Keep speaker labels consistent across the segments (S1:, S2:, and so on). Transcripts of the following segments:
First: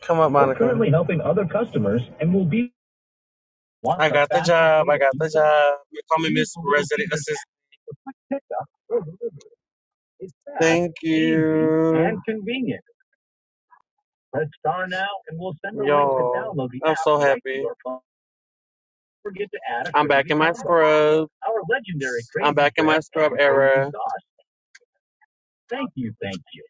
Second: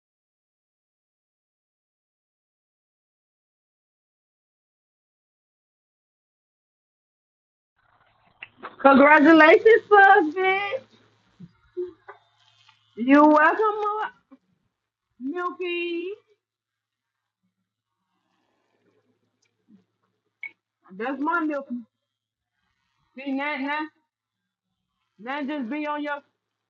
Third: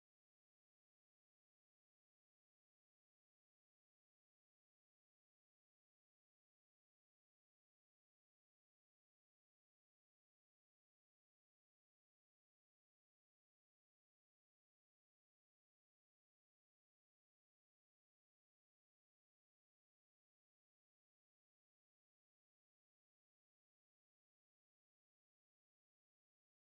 S1: Come up, We're Monica. We're currently helping other customers and will be I got the job. I got the job. They call me Easy Miss Resident Assistant.
S2: Congratulations, husband.
S1: Thank you, and convenient.
S2: You welcome, Mo-
S1: Press star now and we'll send a link to
S2: Milky.
S1: download the app. I'm so right happy. your forget to add a I'm back in my
S2: That's
S1: scrub.
S2: my
S1: Our
S2: Milky.
S1: legendary I'm back in my
S2: See,
S1: scrub
S2: now, now,
S1: era.
S2: now just be
S1: Thank
S2: on
S1: you,
S2: your,
S1: thank you.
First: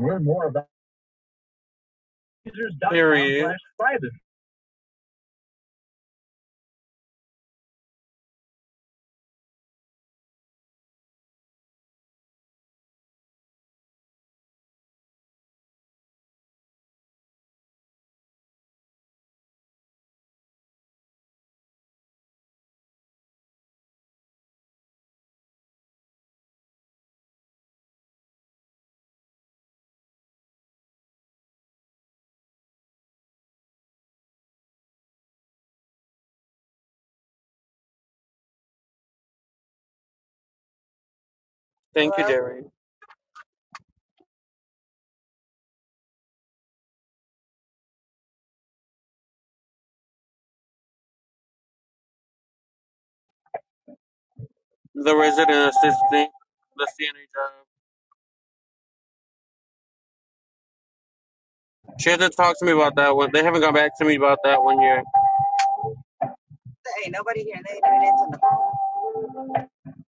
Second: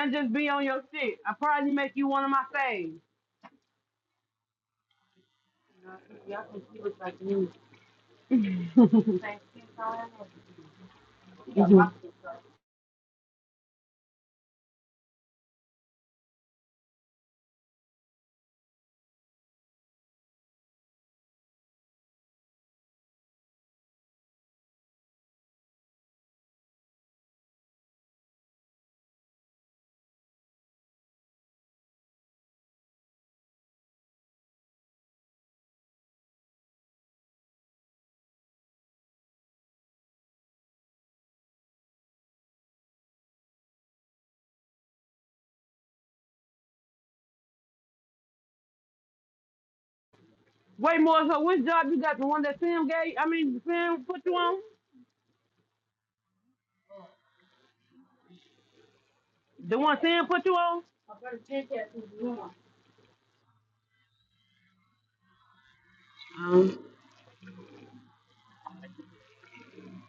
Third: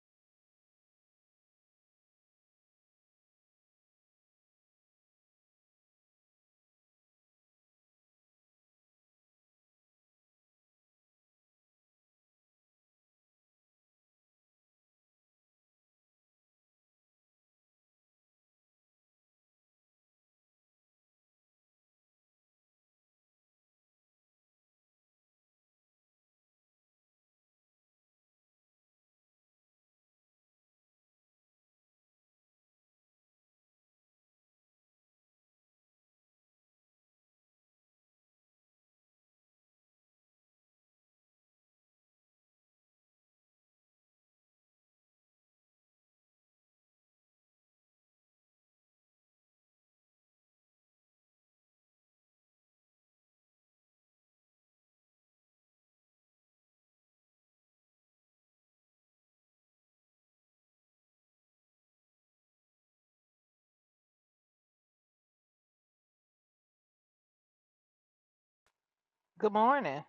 S1: To learn
S2: just
S1: more
S2: be on
S1: about
S2: your shit. I probably make you one of my
S1: Caesars.com
S2: faves.
S1: Period. slash private.
S2: Mhm.
S1: Thank Gary.
S2: Wait, more. So which job you got? The one that Sam gave? I mean, Sam put you on?
S1: The resident assistant. The CNA job.
S2: The one Sam put you on?
S1: She had to talk to me about that one. They haven't gone back to me about that one yet.
S2: Um,
S3: Good morning.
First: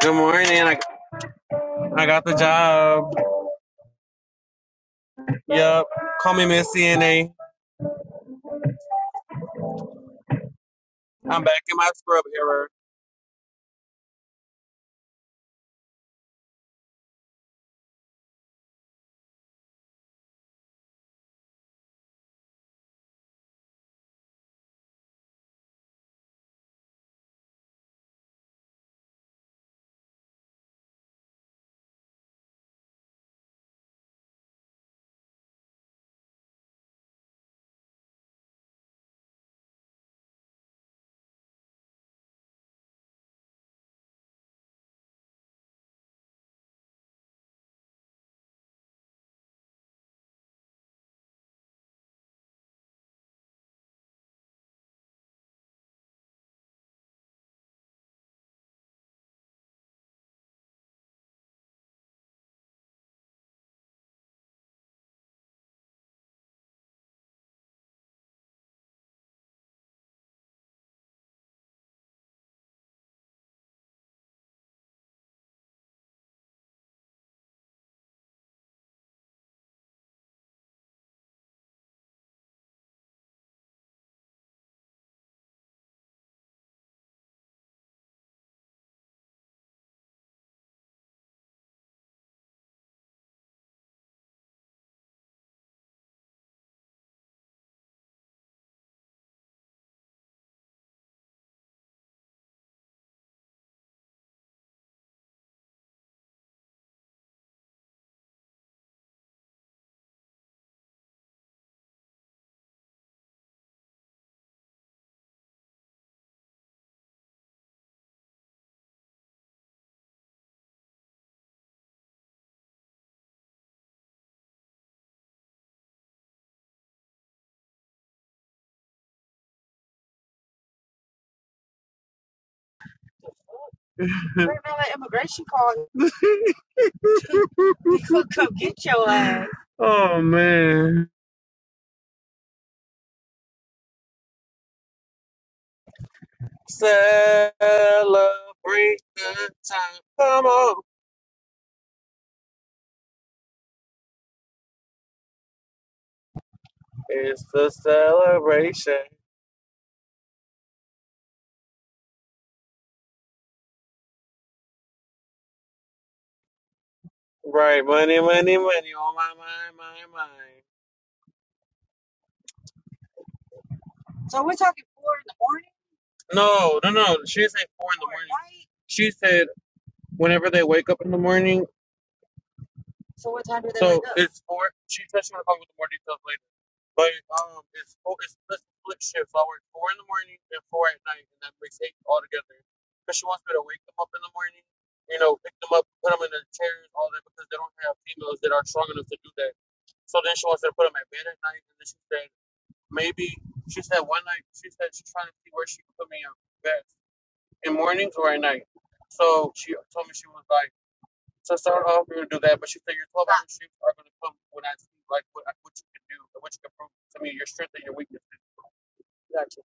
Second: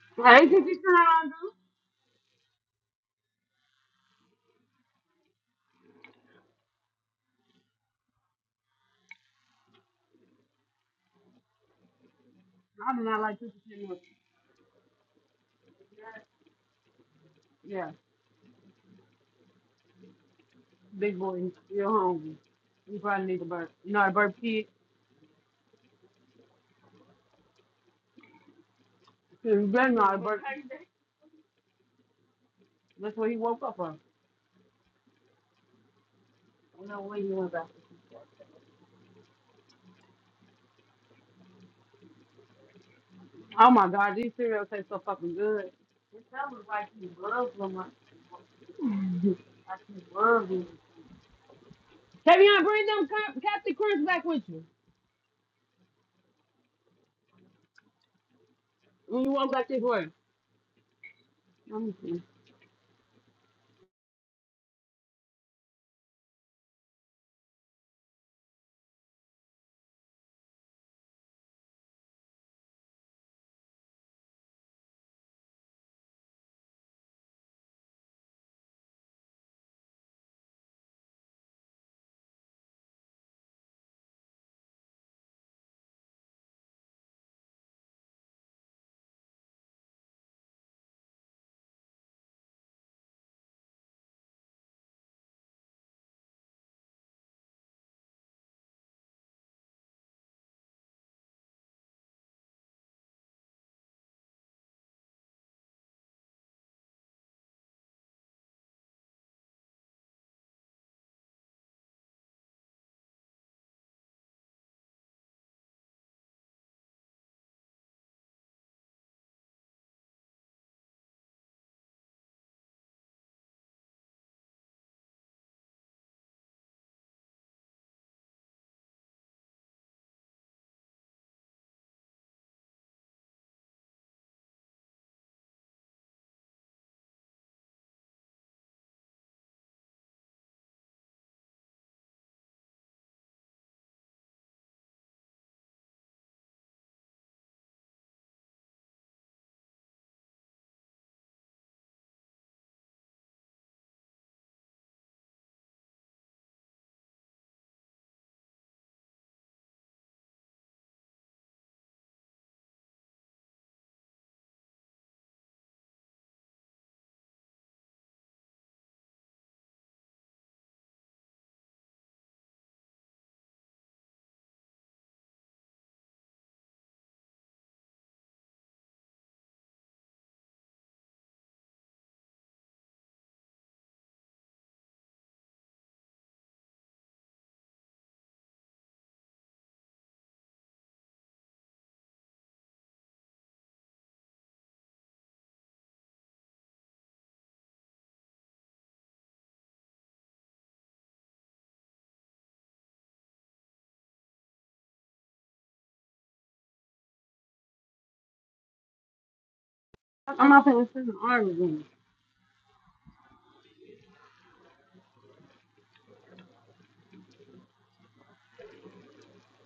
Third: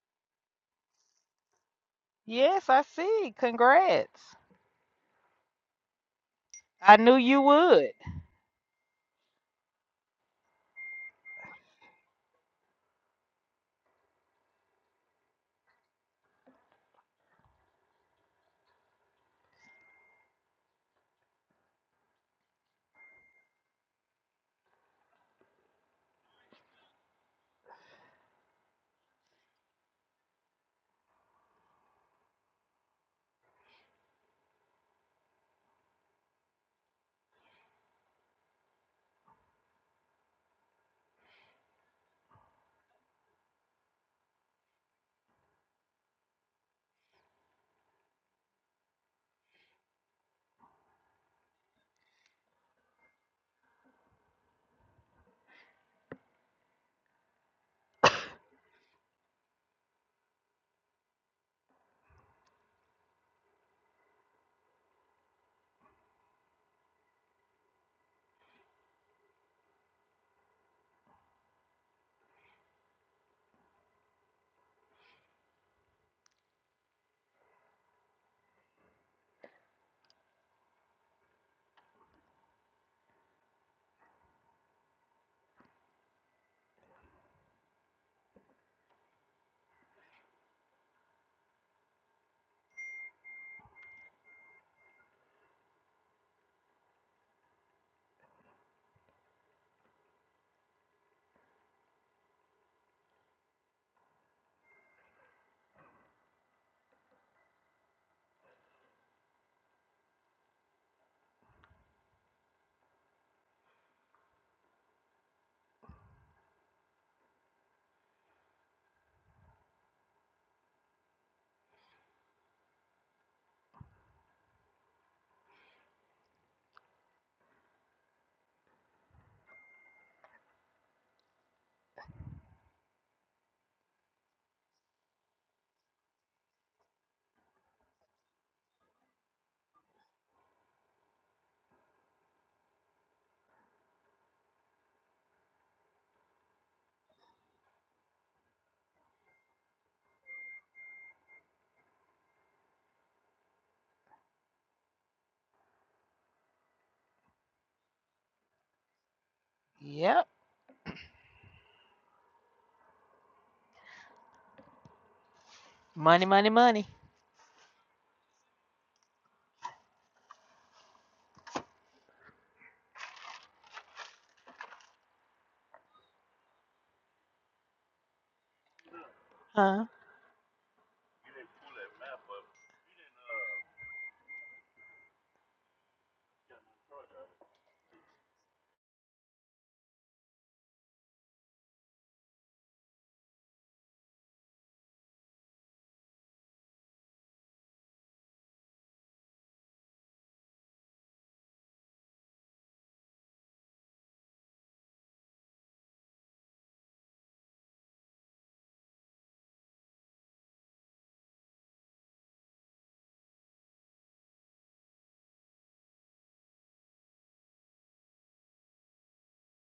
S1: Good
S2: Hey, Cookie
S1: morning. I,
S2: Sandra.
S1: I got the
S3: Yes, I
S1: job.
S3: see. Congrats.
S1: Yup. Call me Miss
S3: I knew
S1: CNA.
S3: you would.
S1: I'm back in my scrub era.
S2: I do not like Cookie Sandra. Yeah, big boy, you're hungry. You probably need a burp. You know how to burp, kid? You better know how to burp. That's what he woke up on. Oh my God, these cereals taste so fucking good. Tavion, bring them Cap- Captain Crunch back with you when you walk back this way. Let me see.
S1: Oh, man. Celebrate the time. Come on. It's the celebration.
S3: Yep. Money, money, money.
S1: Right. Money, money, money. On my my, my my. No, no, no. She didn't say four in the She said
S3: Huh?
S1: whenever they wake up in the morning, it's four. She said she want to call me with more details later. But um, it's four, it's split split shifts. I work four in the morning and four at night, and that makes eight altogether. Because she wants me to wake them up in the morning, you know, pick them up, put them in their chairs, all that, because they don't have females that are strong enough to do that. So then she wants me to put them at bed at night, and then she said maybe she said one night she said she's trying to see where she can put me in bed in mornings or at night. So she told me she was
S2: I'm
S1: like.
S2: out there sitting in the army
S1: So
S2: room.
S1: start off, we would do that, but she said your 12 hour shifts are going to come when I see like what, what you can do what you can prove to me, your strength and your weaknesses. Gotcha.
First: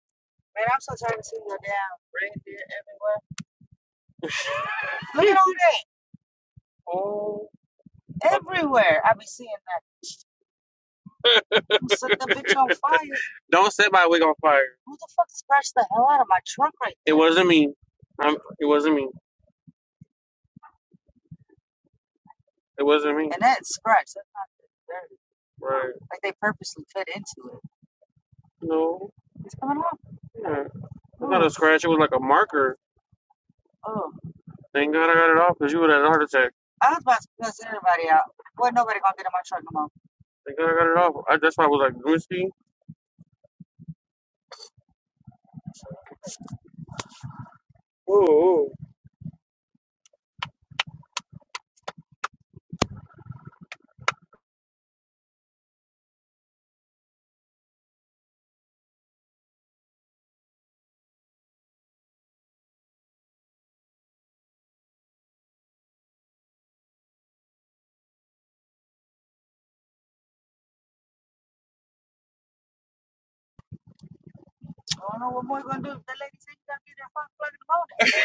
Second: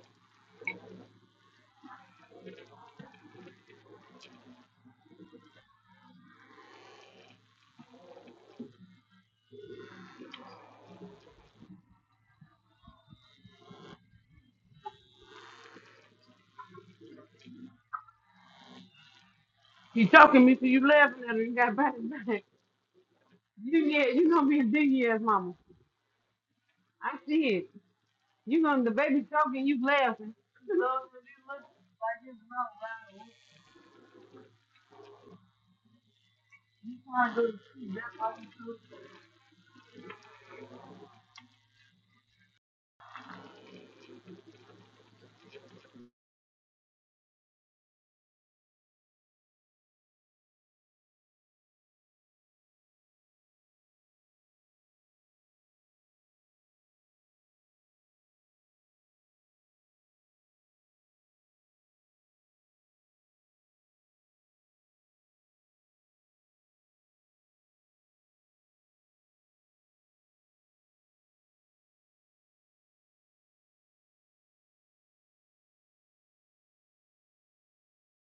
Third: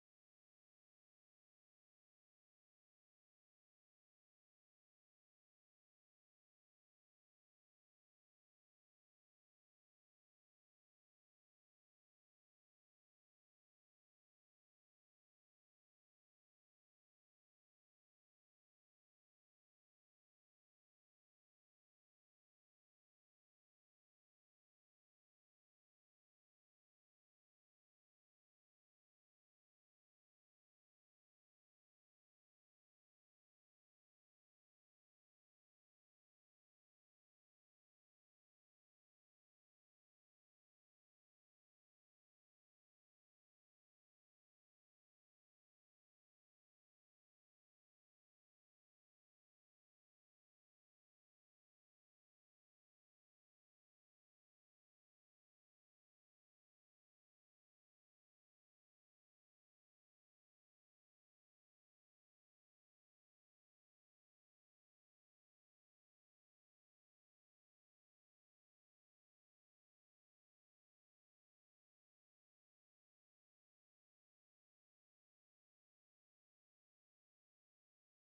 S1: Oh. Don't set my wig on fire. It wasn't me. I'm, it wasn't me.
S2: You talking me so you laughing at her. You got back and back.
S1: It wasn't me.
S2: You yeah, you gonna be a dingy ass mama.
S1: Right.
S2: I see it. You gonna the
S1: No.
S2: baby talking, you laughing.
S1: Yeah.
S2: You know,
S1: The scratch, it was like a marker. Thank God I got it off because you would have had a heart attack.
S2: when you look, you trying to see. That's why you-
S1: Thank God I got it off. I, that's why I was like, let Oh,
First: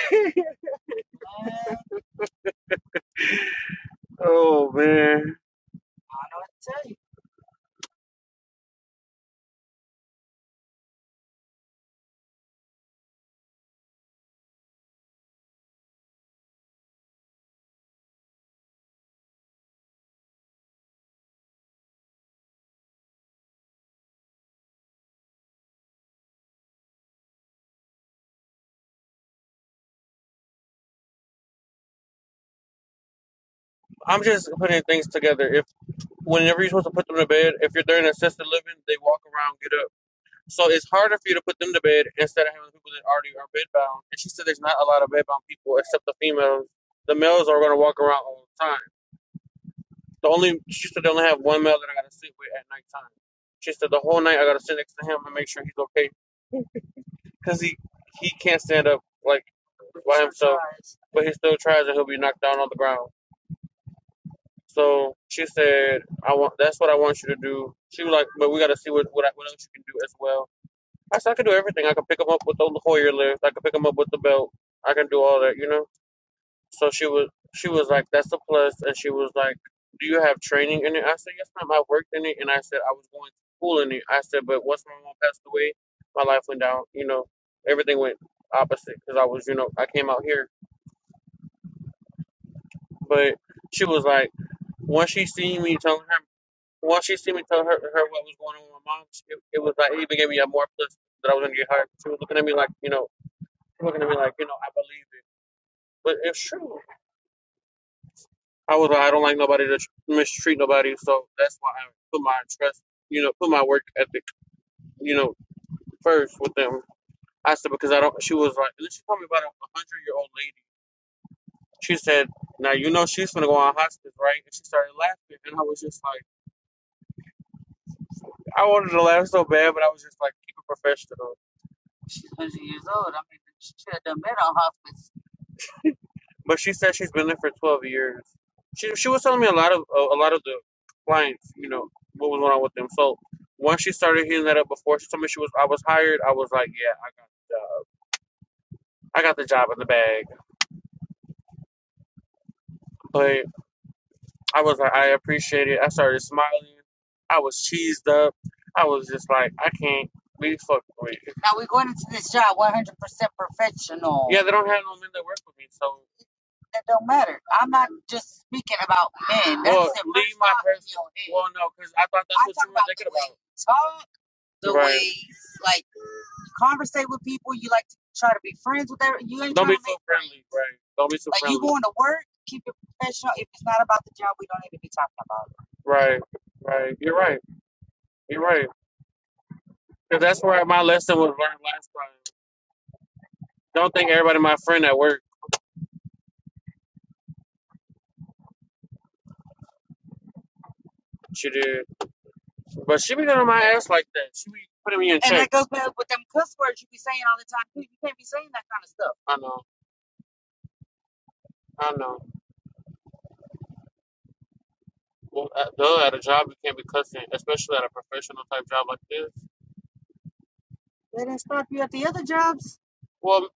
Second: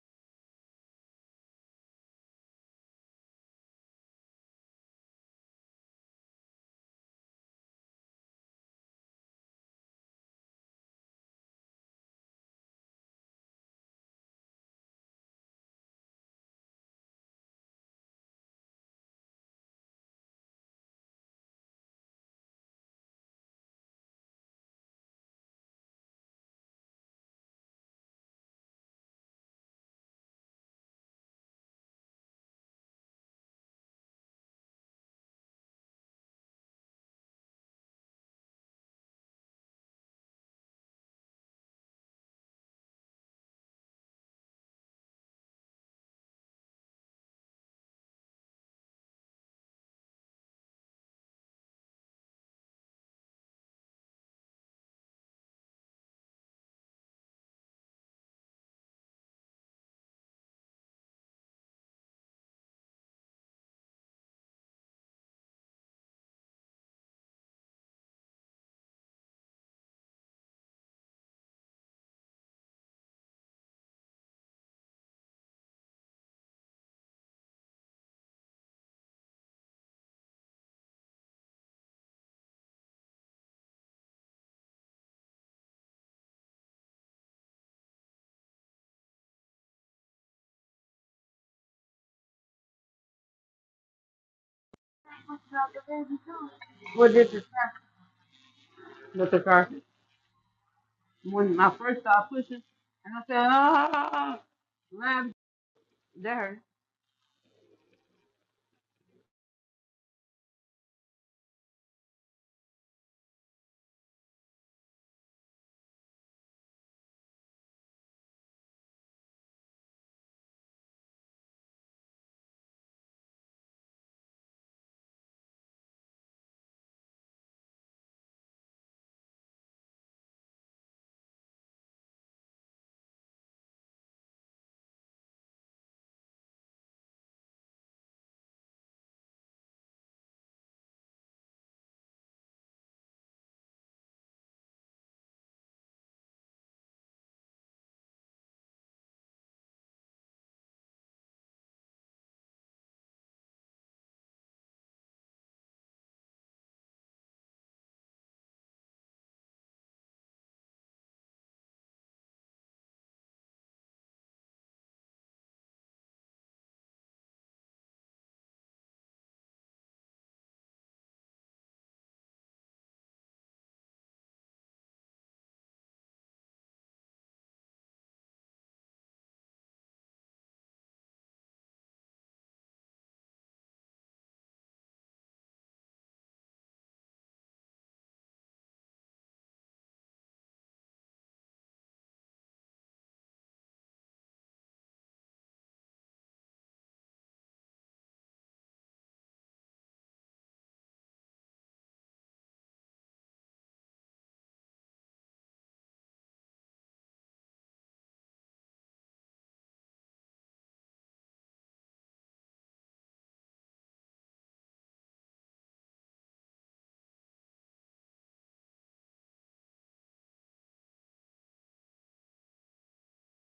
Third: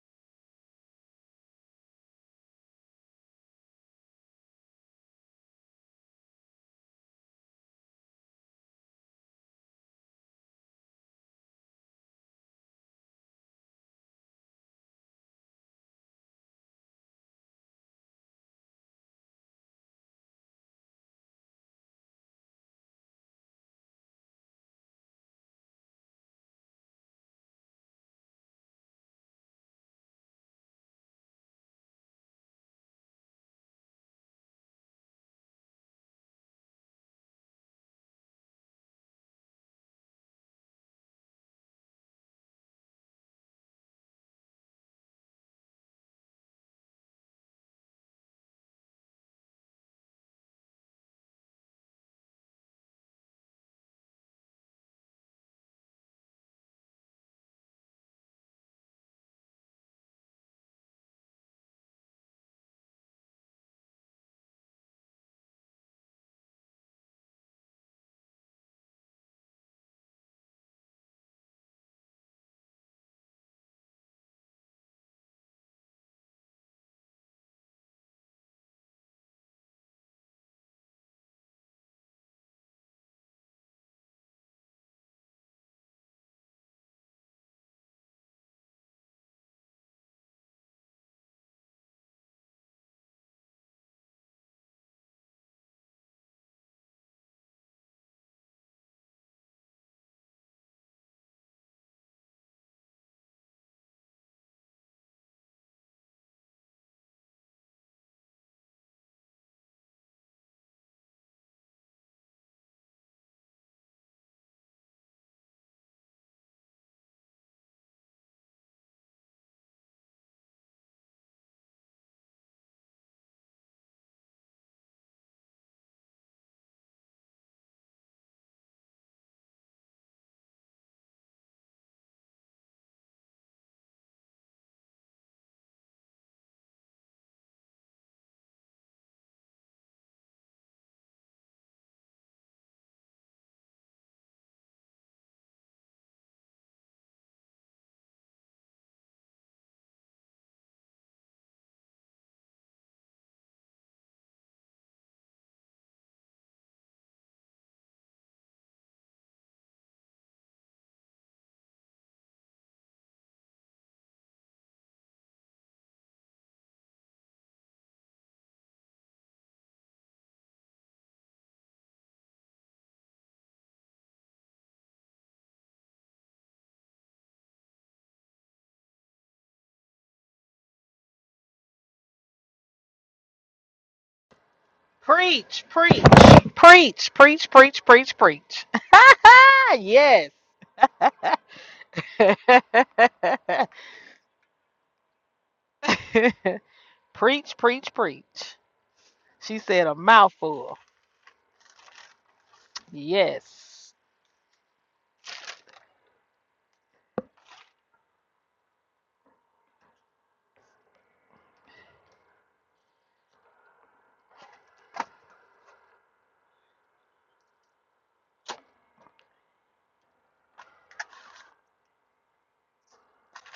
S1: oh man. I'm just putting things together. If whenever you're supposed to put them to bed, if you're there in assisted living, they walk around, get up. So it's harder for you to put them to bed instead of having people that already are bedbound. And she said there's not a lot of bedbound people except the females. The males are going to walk around all the time. The only she said they only have one male that I got to sit with at nighttime. She said the whole night I got to sit next to him and make sure he's okay because he he can't stand up like, but he still tries and he'll be knocked down on the ground. So she said I want that's what I want you to do. She was like, but we got to see what what, I- what else you can do as well. I said I could do everything. I could pick him up with the Hoyer lift. I could pick him up with the belt. I can do all that, you know. So she was she was like, "That's a plus," and she was like, "Do you have training in it?" I said, "Yes, ma'am. I worked in it, and I said I was going to school in it." I said, "But once my mom passed away, my life went down. You know, everything went opposite because I was, you know, I came out here." But she was like, once she seen me telling her, once
S2: What
S1: she
S2: did
S1: seen
S2: this
S1: me tell her
S2: happen?
S1: her what was going on with my mom, it,
S2: Mr.
S1: it was
S2: Carson.
S1: like it even gave me a more plus that I was gonna
S2: When
S1: get
S2: I
S1: hired.
S2: first
S1: She was
S2: started
S1: looking at me
S2: pushing,
S1: like, you know.
S2: and I said,
S1: People are gonna be like,
S2: ah,
S1: you know, I believe it,
S2: laugh,
S1: but
S2: that
S1: it's
S2: hurt.
S1: true. I was like, I don't like nobody to tr- mistreat nobody, so that's why I put my trust, you know, put my work ethic, you know, first with them. I said because I don't. She was like, and then she told me about a hundred year old lady. She said, now you know she's gonna go on hospice, right? And she started laughing, and I was just like, I wanted to laugh so bad, but I was just like, keep it professional. but she said she's been there for 12 years. She she was telling me a lot of a, a lot of the clients, you know, what was going on with them. So once she started heating that up before, she told me she was I was hired. I was like, yeah, I got the job. I got the job in the bag. But I was like, I appreciate it. I started smiling. I was cheesed up. I was just like, I can't be fucked with. Yeah, they don't have no men that work with me, so oh no, because I thought that right. Don't be so
S3: Preach, preach,
S1: Right, right.
S3: preach,
S1: You're right.
S3: preach, preach, preach,
S1: You're right.
S3: preach.
S1: right. Because
S3: yes.
S1: that's where my lesson was learned last time. Don't think everybody my friend at work
S3: preach, preach, preach. She said a mouthful.
S1: should do. But she be getting on my
S3: Yes.
S1: ass like that. She be putting me in. I know. I know. Well, at, though at a job you can't be cussing, especially at a professional type job like this. Well,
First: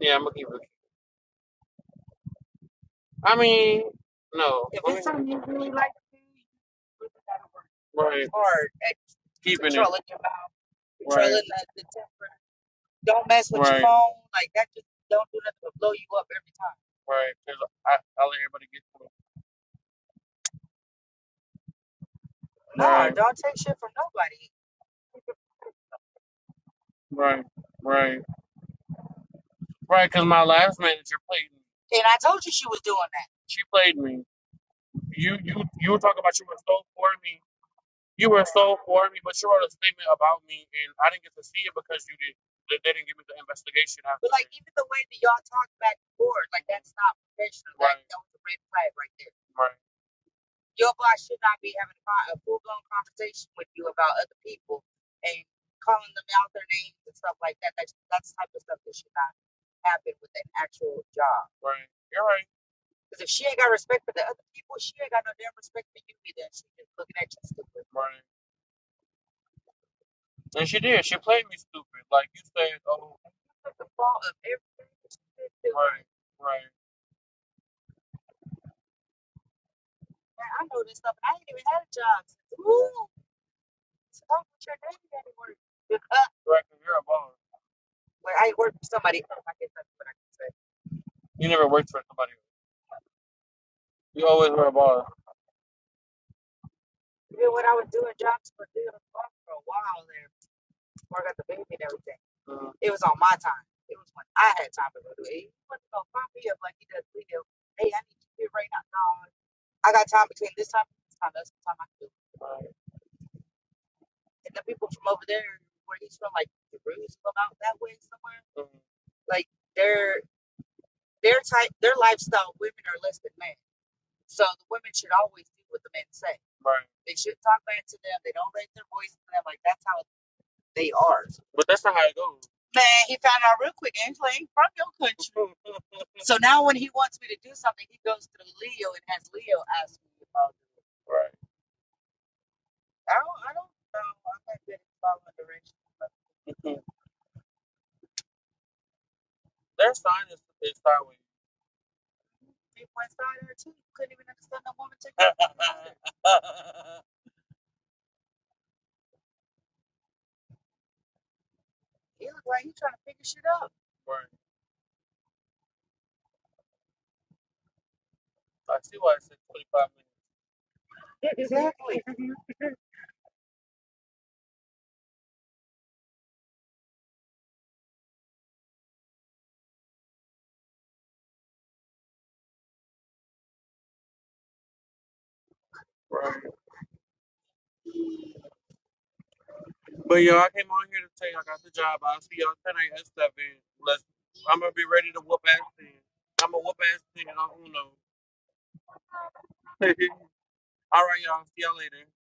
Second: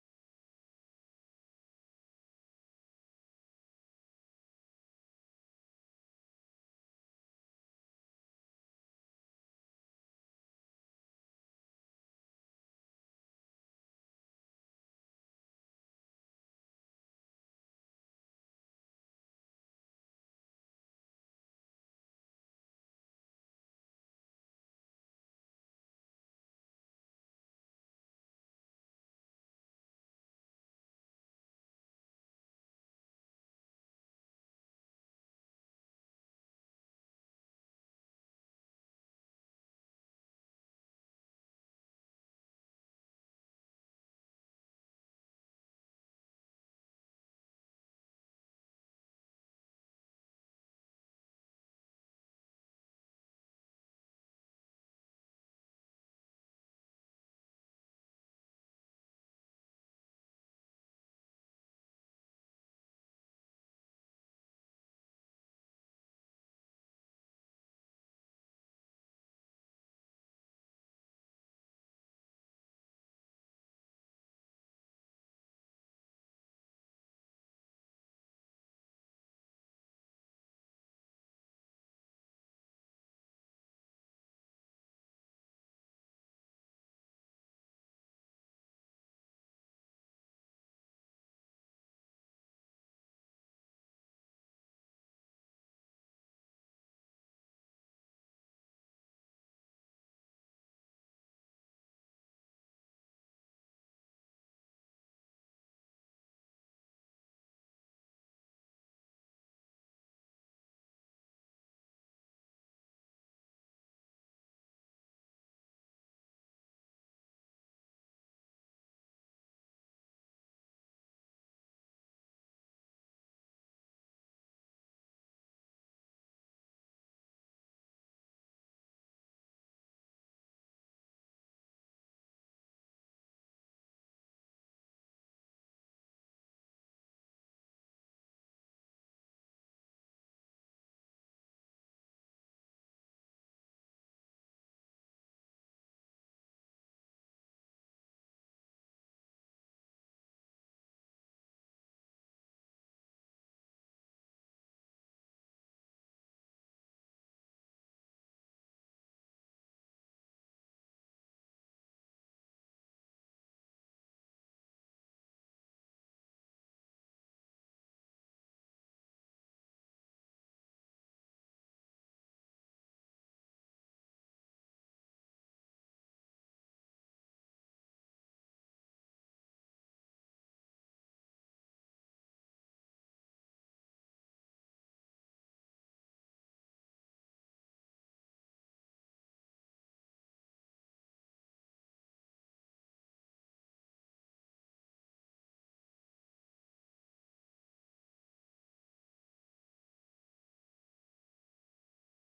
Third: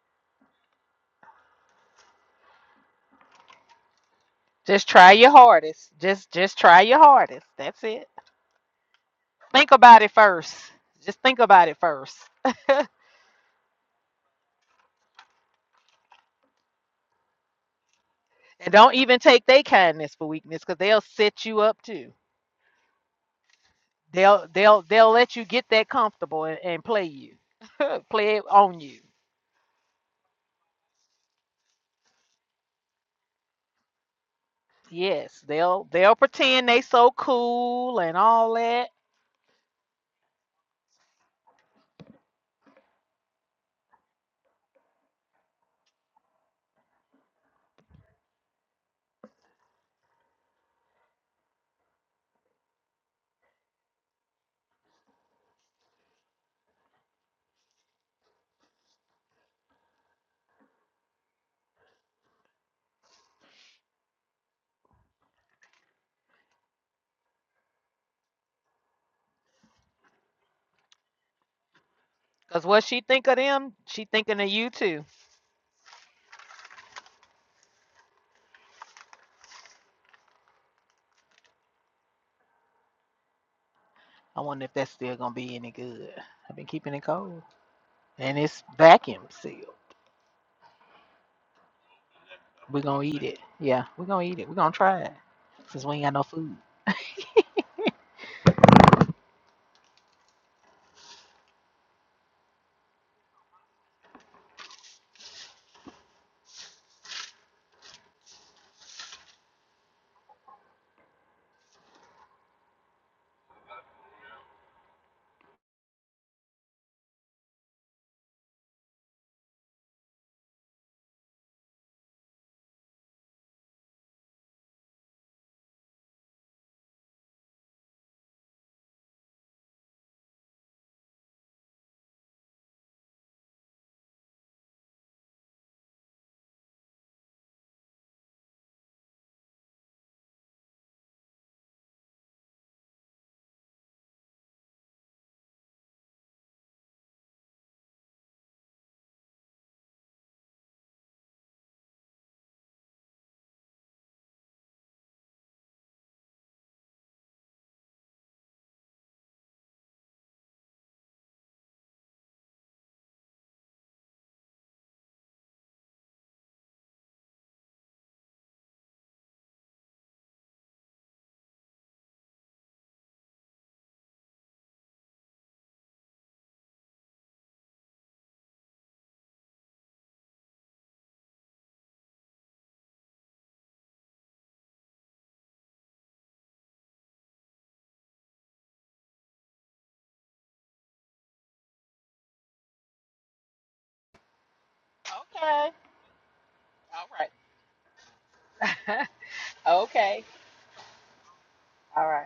S1: yeah, I'm gonna keep it. I mean, no,
S3: Just try your hardest. Just just try your hardest. That's it.
S1: right,
S3: Think about it first. Just think about it first.
S1: right. 'cause I, I let everybody
S3: And
S1: get
S3: don't
S1: to
S3: even take their kindness for weakness, because they'll set you up too.
S1: it.
S3: They'll they'll they'll let you get that comfortable and, and play you,
S1: Right, right,
S3: play it on you.
S1: right. Because my last manager played me. She played me. You,
S3: Yes,
S1: you,
S3: they'll
S1: you were
S3: they'll
S1: talking about you were
S3: pretend they
S1: so for
S3: so
S1: me
S3: cool and
S1: You were
S3: all
S1: so
S3: that.
S1: for me, but you wrote a statement about me, and I didn't get to see it because you did. They they didn't give me the investigation. After. Right, right. You're right, right. And she did. She played me stupid. Like you
S3: Cause
S1: said,
S3: what she
S1: oh,
S3: think of them, she thinking of you too.
S1: right,
S3: I wonder if that's still gonna be any good. I've
S1: right.
S3: been
S1: 'cause
S3: keeping
S1: You're
S3: it
S1: a baller.
S3: cold, and it's vacuum sealed.
S1: You never worked for somebody. else.
S3: We're gonna eat it. Yeah, we're gonna
S1: You
S3: eat it.
S1: always
S3: We're
S1: were
S3: gonna
S1: a
S3: try
S1: baller.
S3: it since we ain't got no food.
S1: Mm, mm, right, mm, right. But that's not how it goes. Mm, mm, right. Mhm. Their sign is, is sideways. right. I see why it says 25 minutes. Right. But y'all, I came on here to tell you I got the job. I'll see y'all tonight at seven. Let's, I'm gonna be ready to whoop
S3: Okay.
S1: ass then. I'm gonna whoop ass then
S3: Right.
S1: on Uno.
S3: Okay.
S1: All right, y'all. See y'all later.
S3: All right.